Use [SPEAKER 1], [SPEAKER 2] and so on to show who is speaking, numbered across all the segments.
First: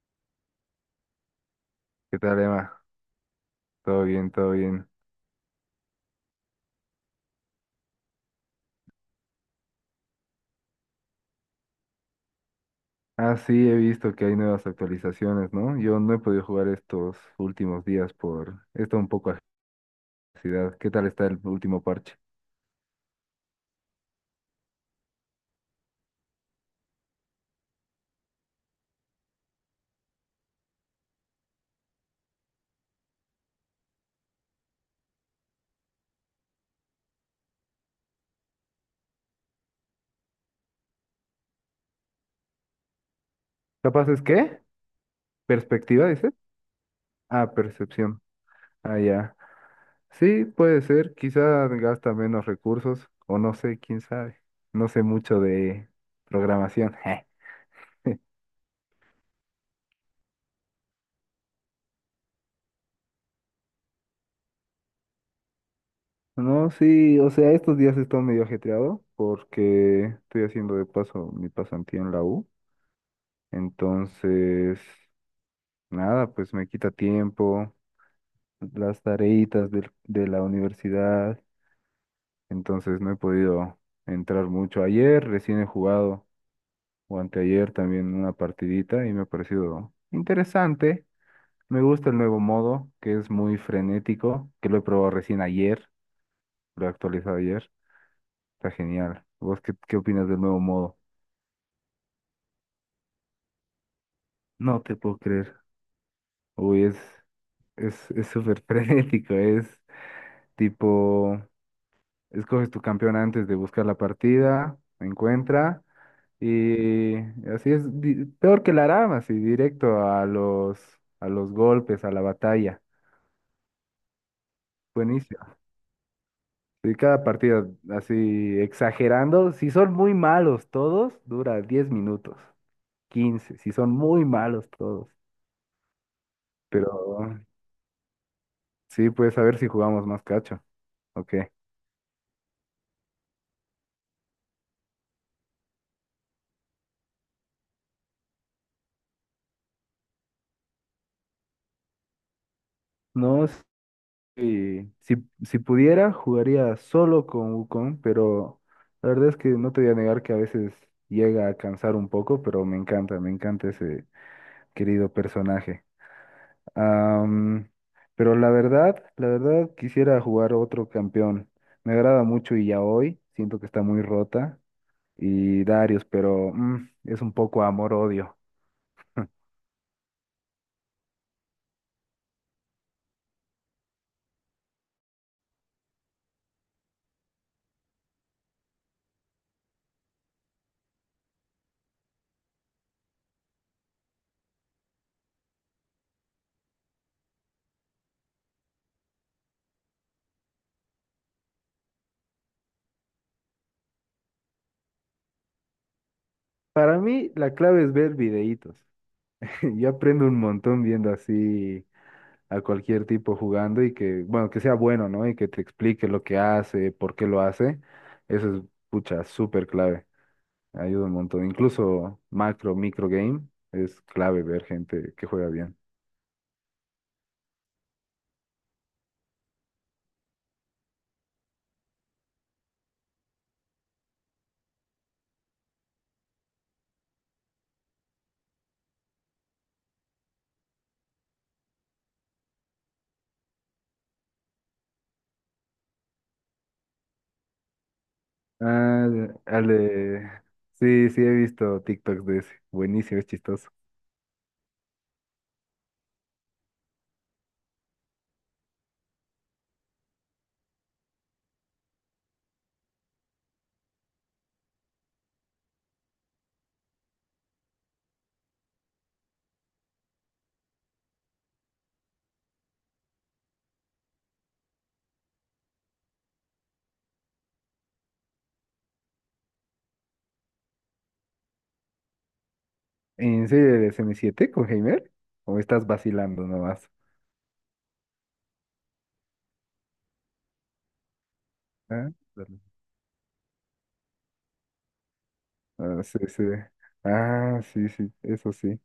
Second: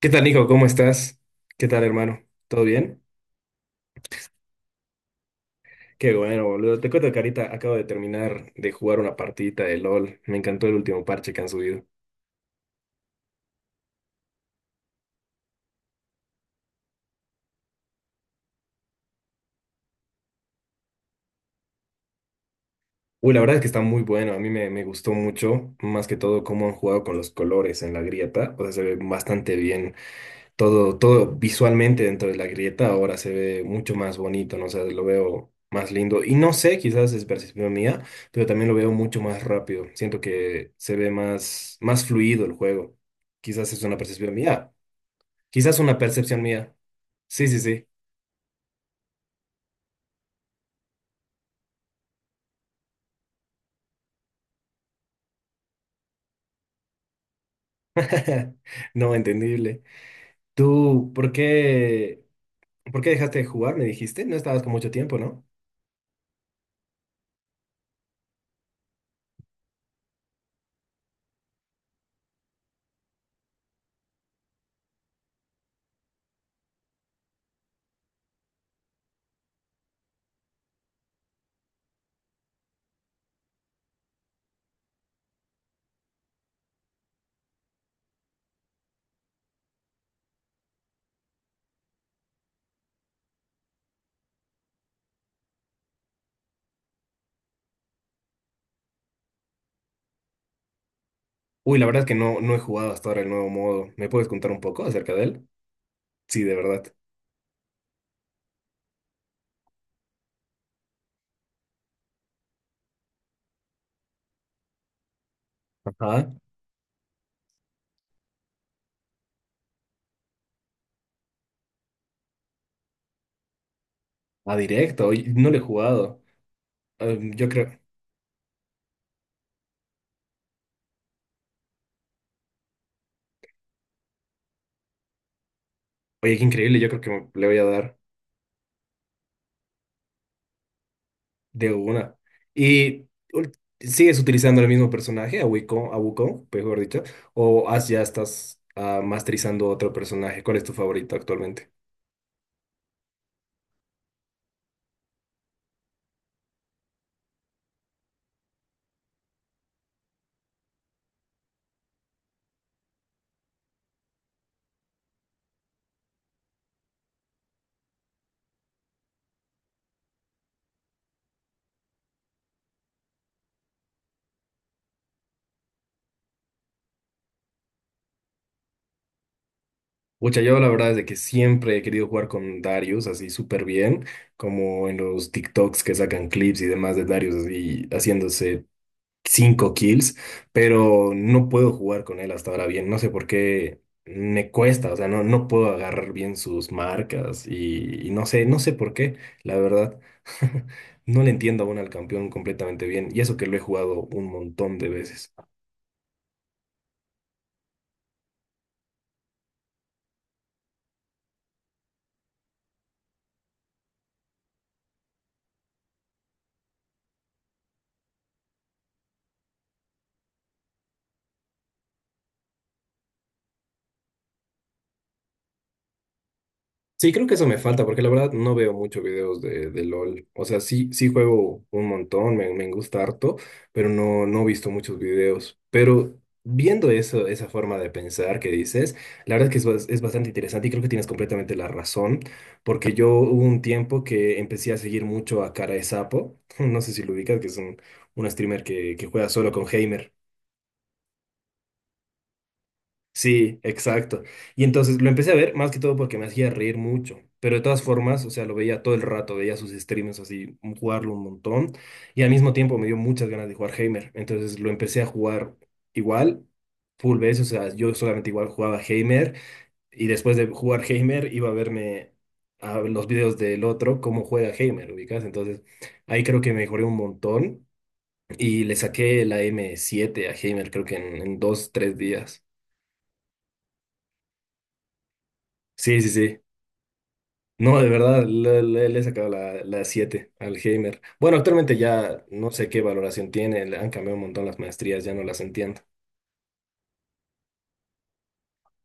[SPEAKER 1] ¿Qué tal, hijo? ¿Cómo estás? ¿Qué tal,
[SPEAKER 2] ¿Qué
[SPEAKER 1] hermano?
[SPEAKER 2] tal,
[SPEAKER 1] ¿Todo
[SPEAKER 2] Emma?
[SPEAKER 1] bien?
[SPEAKER 2] Todo bien, todo bien.
[SPEAKER 1] Qué bueno, boludo. Te cuento, carita, acabo de terminar de jugar una partidita de LOL. Me encantó el último parche que han subido.
[SPEAKER 2] Ah, sí, he visto que hay nuevas actualizaciones, ¿no? Yo no he podido jugar estos últimos días por esta un poco ansiedad. ¿Qué tal está el último parche?
[SPEAKER 1] Uy, la verdad es que está muy bueno. A mí me gustó mucho, más que todo, cómo han jugado con los colores en la grieta. O sea, se ve bastante bien todo visualmente dentro de la grieta ahora se ve mucho más bonito, ¿no? O sea, lo veo más lindo. Y no sé, quizás es percepción mía, pero también lo veo mucho más rápido. Siento que se ve más fluido el juego. Quizás es una
[SPEAKER 2] ¿Capaz es
[SPEAKER 1] percepción
[SPEAKER 2] qué?
[SPEAKER 1] mía. Quizás una
[SPEAKER 2] ¿Perspectiva, dices?
[SPEAKER 1] percepción mía. Sí,
[SPEAKER 2] Ah,
[SPEAKER 1] sí, sí.
[SPEAKER 2] percepción. Ah, ya. Sí, puede ser. Quizá gasta menos recursos, o no sé, quién sabe. No sé mucho de programación.
[SPEAKER 1] No, entendible. ¿Tú por qué dejaste de jugar? Me dijiste, no estabas con mucho tiempo, ¿no?
[SPEAKER 2] No, sí, o sea, estos días he estado medio ajetreado porque estoy haciendo de paso mi pasantía en la U. Entonces, nada, pues me quita tiempo, las tareitas del- de, la universidad, entonces no he podido entrar mucho. Ayer recién he jugado, o anteayer también una partidita y me ha parecido interesante. Me gusta el nuevo modo, que es muy frenético, que lo he probado recién ayer, lo he actualizado ayer, está genial. ¿Vos qué, qué opinas del nuevo modo?
[SPEAKER 1] Uy, la verdad es que no he jugado hasta ahora el nuevo modo. ¿Me puedes contar un
[SPEAKER 2] No
[SPEAKER 1] poco
[SPEAKER 2] te
[SPEAKER 1] acerca
[SPEAKER 2] puedo
[SPEAKER 1] de él?
[SPEAKER 2] creer.
[SPEAKER 1] Sí, de verdad.
[SPEAKER 2] Uy, es súper frenético, es tipo... Escoges tu campeón antes de buscar la partida, encuentra
[SPEAKER 1] Ajá.
[SPEAKER 2] y así es peor que la rama, así directo a los golpes, a la batalla.
[SPEAKER 1] Ah, directo. Oye, no
[SPEAKER 2] Buenísimo.
[SPEAKER 1] le he jugado.
[SPEAKER 2] Y cada
[SPEAKER 1] Yo
[SPEAKER 2] partida,
[SPEAKER 1] creo.
[SPEAKER 2] así exagerando, si son muy malos todos, dura 10 minutos, 15 si son muy malos todos.
[SPEAKER 1] Oye, qué increíble. Yo
[SPEAKER 2] Pero
[SPEAKER 1] creo que le voy a dar
[SPEAKER 2] sí, pues a ver si jugamos más cacho. Ok.
[SPEAKER 1] de una. ¿Y ul- Sigues utilizando el mismo personaje, a Wukong, mejor dicho? ¿ Ya estás masterizando otro personaje? ¿Cuál es tu favorito actualmente?
[SPEAKER 2] No. Sí, si pudiera, jugaría solo con Wukong, pero la verdad es que no te voy a negar que a veces llega a cansar un poco, pero me encanta ese querido personaje. Am, pero la verdad quisiera jugar otro campeón. Me agrada mucho y ya hoy siento que está muy rota. Y Darius, pero es un poco amor-odio.
[SPEAKER 1] Pucha, yo la verdad es de que siempre he querido jugar con Darius así súper bien, como en los TikToks que sacan clips y demás de Darius así haciéndose cinco kills, pero no puedo jugar con él hasta ahora bien. No sé por qué me cuesta, o sea, no puedo agarrar bien sus marcas y no sé, no sé por qué, la verdad. No le entiendo aún al campeón completamente bien, y eso que lo he jugado un montón de veces.
[SPEAKER 2] Para mí, la clave es ver videitos. Yo aprendo un montón viendo así a cualquier tipo jugando y que, bueno, que sea bueno, ¿no? Y que te explique lo que hace, por qué lo hace. Eso es, pucha, súper clave. Ayuda un montón. Incluso macro, micro game, es clave ver gente que juega bien.
[SPEAKER 1] Sí, creo que eso me falta, porque la verdad no veo muchos videos de LOL. O sea, sí, sí juego un montón, me gusta harto, pero no, no he visto muchos videos. Pero viendo eso, esa forma de pensar que dices, la verdad que es bastante interesante y creo que tienes completamente la razón, porque yo hubo un tiempo que empecé a seguir mucho a Cara de Sapo, no sé si lo ubicas, que es un streamer que
[SPEAKER 2] Ah,
[SPEAKER 1] juega solo con
[SPEAKER 2] al
[SPEAKER 1] Heimer.
[SPEAKER 2] de... Sí, sí, he visto TikToks de ese. Buenísimo, es
[SPEAKER 1] Sí,
[SPEAKER 2] chistoso.
[SPEAKER 1] exacto. Y entonces lo empecé a ver más que todo porque me hacía reír mucho. Pero de todas formas, o sea, lo veía todo el rato, veía sus streams así, jugarlo un montón. Y al mismo tiempo me dio muchas ganas de jugar Heimer. Entonces lo empecé a jugar igual, full veces. O sea, yo solamente igual jugaba Heimer. Y después de jugar Heimer, iba a verme a los videos del otro, cómo juega Heimer, ubicas. Entonces ahí creo que mejoré un montón. Y le saqué la m siete a Heimer, creo que en dos, tres días.
[SPEAKER 2] ¿En serio eres M7 con Heimer? ¿O estás
[SPEAKER 1] Sí, sí, sí.
[SPEAKER 2] vacilando nomás?
[SPEAKER 1] No, de verdad, le he sacado la al Heimer. Bueno, actualmente
[SPEAKER 2] ¿Ah?
[SPEAKER 1] ya no sé qué valoración tiene, le han cambiado un montón las maestrías, ya no las entiendo.
[SPEAKER 2] Ah, sí, sí. Ah, sí, sí, eso sí.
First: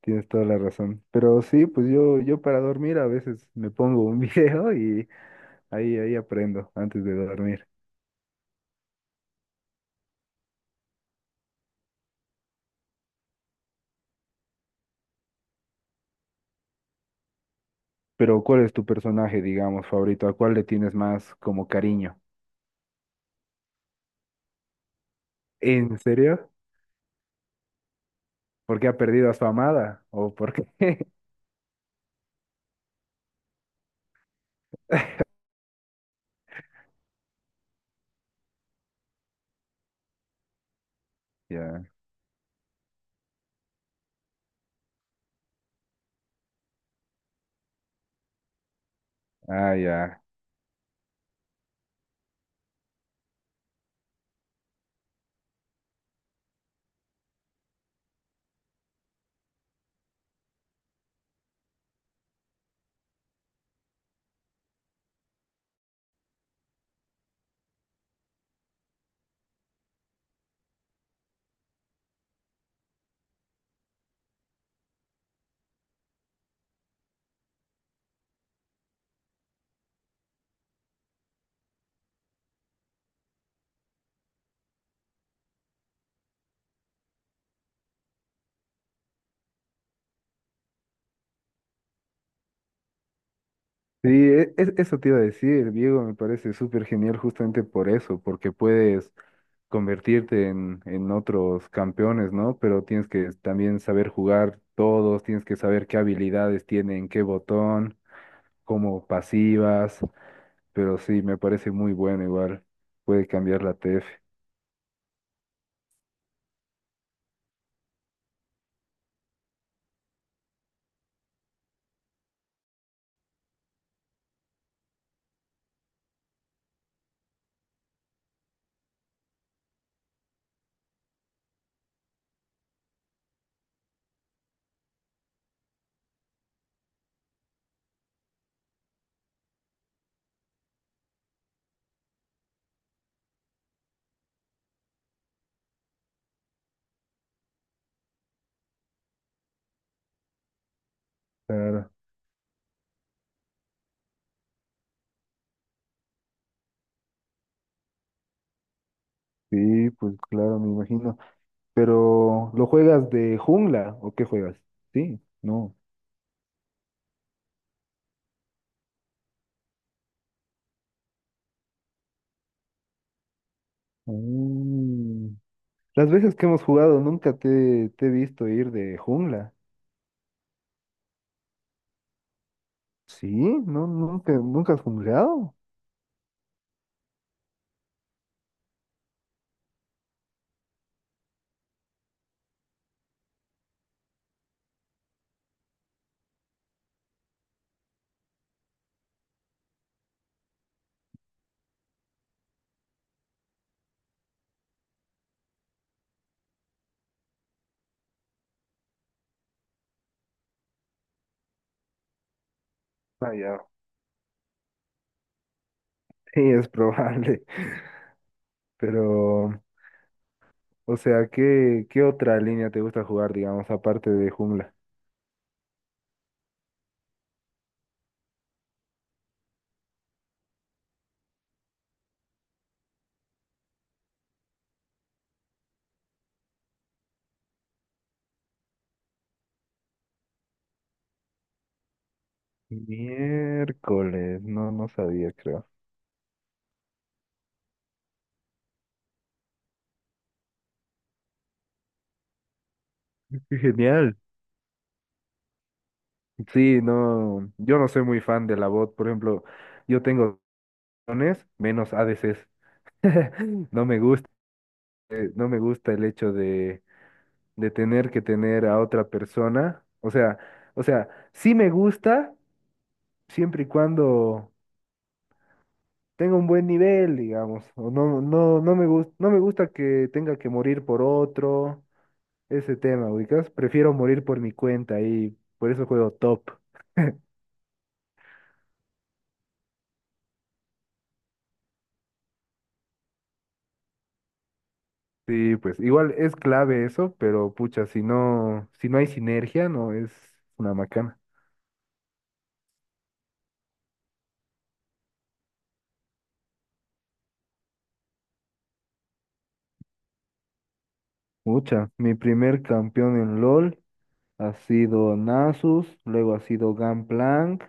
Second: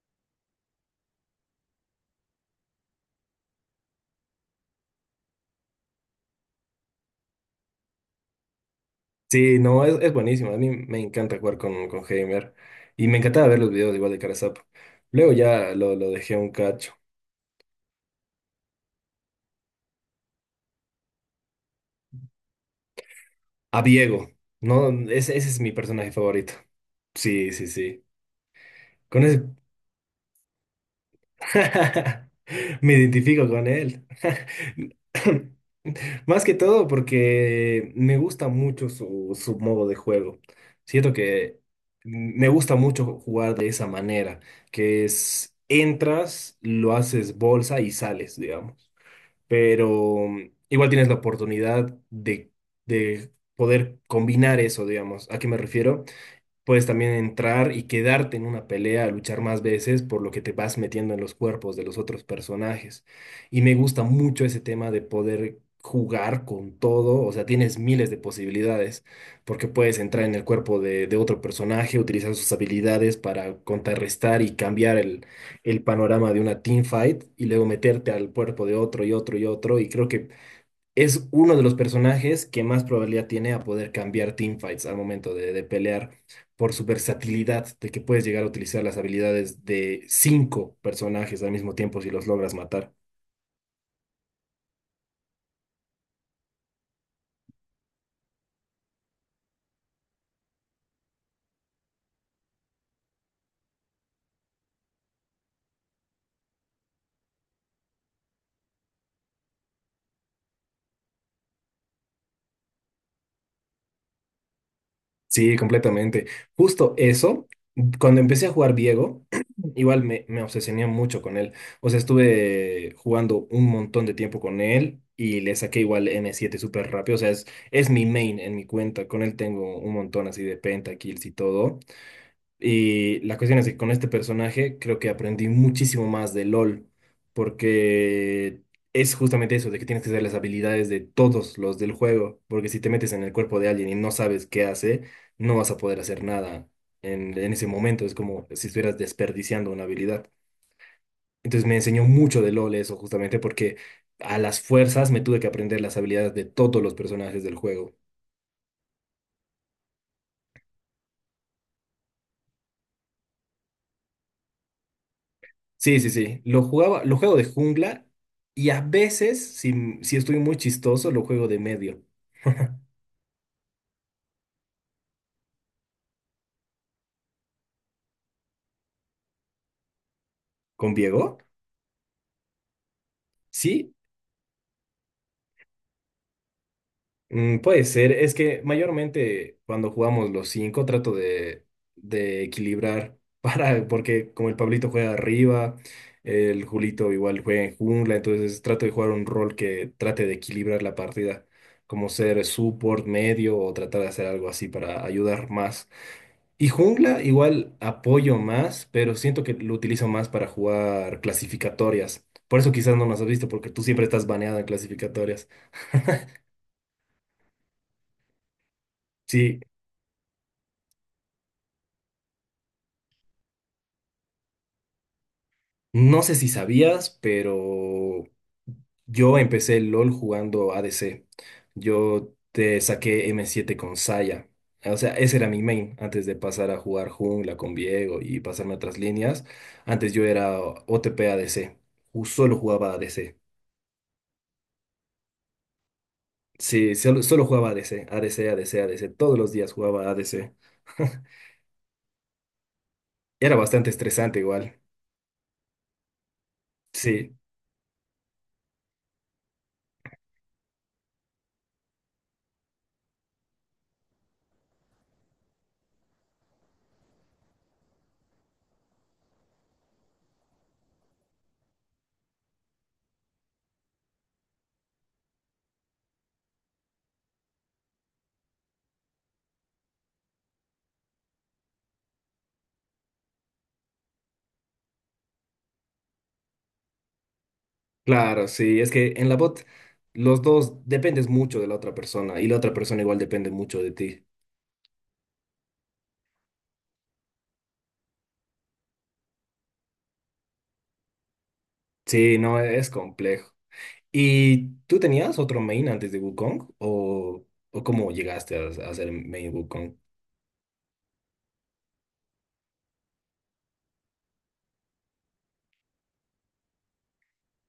[SPEAKER 2] Tienes toda la razón. Pero sí, pues yo para dormir a veces me pongo un video y ahí aprendo antes de dormir.
[SPEAKER 1] Sí, no, es buenísimo, a mí me encanta jugar con Heimer y me encantaba ver los videos igual de Carasap. Luego ya lo dejé un cacho.
[SPEAKER 2] Pero ¿cuál es tu personaje, digamos, favorito? ¿A cuál le tienes más como cariño?
[SPEAKER 1] A Viego, no, ese es mi
[SPEAKER 2] ¿En
[SPEAKER 1] personaje
[SPEAKER 2] serio?
[SPEAKER 1] favorito. Sí, sí, sí.
[SPEAKER 2] ¿Porque ha
[SPEAKER 1] Con
[SPEAKER 2] perdido a
[SPEAKER 1] ese
[SPEAKER 2] su amada? ¿O por qué?
[SPEAKER 1] me identifico con él. Más que todo porque me gusta mucho su modo de juego. Siento que
[SPEAKER 2] Ya.
[SPEAKER 1] me gusta mucho jugar de esa manera, que es entras, lo haces bolsa y sales, digamos.
[SPEAKER 2] Ah,
[SPEAKER 1] Pero
[SPEAKER 2] ya.
[SPEAKER 1] igual tienes la oportunidad de poder combinar eso, digamos. ¿A qué me refiero? Puedes también entrar y quedarte en una pelea, luchar más veces, por lo que te vas metiendo en los cuerpos de los otros personajes. Y me gusta mucho ese tema de poder jugar con todo, o sea, tienes miles de posibilidades, porque puedes entrar en el cuerpo de otro personaje, utilizar sus habilidades para contrarrestar y cambiar el panorama de una teamfight, y luego meterte al cuerpo de otro y otro y otro, y creo que es uno de los personajes que más probabilidad tiene a poder cambiar teamfights al momento de pelear por su versatilidad, de que puedes llegar a utilizar las habilidades de cinco personajes al mismo tiempo si los logras matar.
[SPEAKER 2] Sí, eso te iba a decir, Diego, me parece súper genial justamente por eso, porque puedes convertirte en otros campeones, ¿no? Pero tienes que también saber jugar todos, tienes que saber qué habilidades tienen, qué botón, cómo pasivas, pero sí, me parece muy bueno igual, puede cambiar la TF.
[SPEAKER 1] Sí, completamente. Justo eso, cuando empecé a jugar Diego, igual me obsesioné mucho con él. O sea, estuve jugando un montón de tiempo con él. Y le saqué igual m siete súper rápido. O sea, es mi main en mi cuenta. Con él tengo un montón así de pentakills y todo. Y la cuestión es que con este personaje creo que aprendí muchísimo más de LOL, porque es justamente eso, de que tienes que saber las habilidades de todos los del juego, porque si te metes en el cuerpo de alguien y no sabes qué hace, no vas a poder hacer nada en, en ese momento, es como si estuvieras desperdiciando una habilidad. Entonces me
[SPEAKER 2] Claro,
[SPEAKER 1] enseñó mucho de LOL eso justamente porque a las fuerzas me tuve que aprender las habilidades de todos los personajes del juego.
[SPEAKER 2] sí, pues claro, me imagino. Pero, ¿lo juegas de jungla o qué juegas? Sí, no.
[SPEAKER 1] Sí, sí, sí. Lo jugaba, lo juego de jungla y a veces, si, si estoy muy chistoso, lo juego de medio.
[SPEAKER 2] Mm. Las veces que hemos jugado nunca te he visto ir de jungla.
[SPEAKER 1] ¿Con Diego?
[SPEAKER 2] Sí, no,
[SPEAKER 1] Sí,
[SPEAKER 2] nunca has jungleado.
[SPEAKER 1] puede ser. Es que mayormente cuando jugamos los cinco trato de equilibrar para, porque como el Pablito juega arriba, el Julito igual juega en jungla, entonces trato de jugar un rol que trate de equilibrar la partida, como ser support, medio o tratar de hacer algo así para ayudar más. Y jungla igual apoyo más, pero siento que lo utilizo más para jugar clasificatorias. Por eso quizás no nos has
[SPEAKER 2] Ah,
[SPEAKER 1] visto,
[SPEAKER 2] ya.
[SPEAKER 1] porque tú siempre estás baneada en clasificatorias.
[SPEAKER 2] Sí, es probable. Pero,
[SPEAKER 1] Sí,
[SPEAKER 2] o sea, ¿qué, qué otra línea te gusta jugar, digamos, aparte de jungla?
[SPEAKER 1] no sé si sabías, pero yo empecé el LOL jugando ADC. Yo te saqué m siete con Saya. O sea, ese era mi main antes de pasar a jugar jungla con Viego y pasarme a otras líneas. Antes yo era OTP ADC. Solo jugaba ADC.
[SPEAKER 2] Miércoles, no, no sabía, creo.
[SPEAKER 1] Sí, solo, solo jugaba ADC, ADC, ADC, ADC. Todos los días jugaba ADC. Era
[SPEAKER 2] Qué
[SPEAKER 1] bastante
[SPEAKER 2] genial.
[SPEAKER 1] estresante igual.
[SPEAKER 2] Sí,
[SPEAKER 1] Sí,
[SPEAKER 2] no, yo no soy muy fan de la bot, por ejemplo, yo tengo dones menos ADCs. No me gusta, no me gusta el hecho de tener que tener a otra persona. O sea, sí me gusta siempre y cuando tenga un buen nivel, digamos. O no, no me gusta, no me gusta que tenga que morir por otro, ese tema, ubicas. Prefiero morir por mi cuenta y por eso juego top.
[SPEAKER 1] claro, sí. Es que en la bot los dos dependes mucho de la otra persona y la otra persona igual depende mucho de ti.
[SPEAKER 2] Sí, pues igual es clave eso, pero pucha, si no hay sinergia, no es una macana.
[SPEAKER 1] Sí, no, es complejo. ¿Y tú tenías otro main antes de Wukong? O cómo llegaste a ser main Wukong?
[SPEAKER 2] Pucha, mi primer campeón en LOL ha sido Nasus, luego ha sido Gangplank,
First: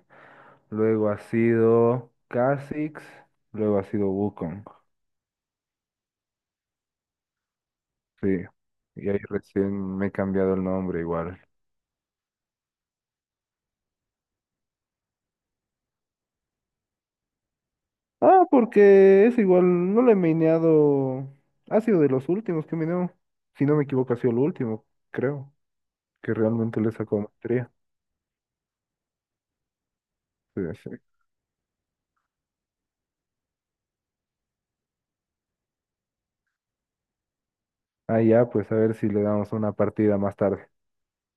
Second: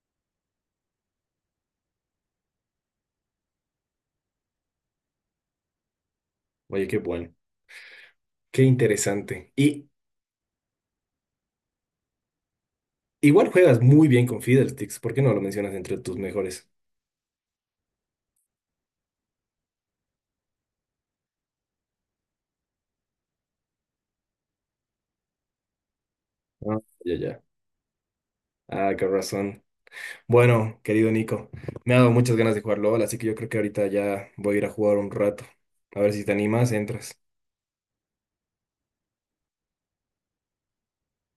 [SPEAKER 2] luego ha sido Kha'Zix, luego ha sido Wukong.
[SPEAKER 1] Oye, qué bueno.
[SPEAKER 2] Sí.
[SPEAKER 1] Qué
[SPEAKER 2] Y ahí
[SPEAKER 1] interesante. Y
[SPEAKER 2] recién me he cambiado el nombre igual.
[SPEAKER 1] igual juegas muy bien con Fiddlesticks. ¿Por qué no lo mencionas entre tus mejores?
[SPEAKER 2] Ah, porque es igual, no lo he mineado. Ha sido de los últimos que mineo. Si no me equivoco, ha sido el último, creo. Que
[SPEAKER 1] Ah,
[SPEAKER 2] realmente le
[SPEAKER 1] ya,
[SPEAKER 2] sacó
[SPEAKER 1] ya.
[SPEAKER 2] maestría.
[SPEAKER 1] Ah, qué razón.
[SPEAKER 2] Sí,
[SPEAKER 1] Bueno,
[SPEAKER 2] sí.
[SPEAKER 1] querido Nico, me ha dado muchas ganas de jugar LOL, así que yo creo que ahorita ya voy a ir a jugar un rato. A ver si te animas, entras.
[SPEAKER 2] Ah, ya, pues a ver si le damos una partida más tarde.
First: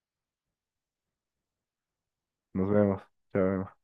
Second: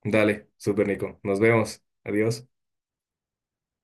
[SPEAKER 1] Dale, super Nico. Nos vemos. Adiós.
[SPEAKER 2] Nos vemos. Chao.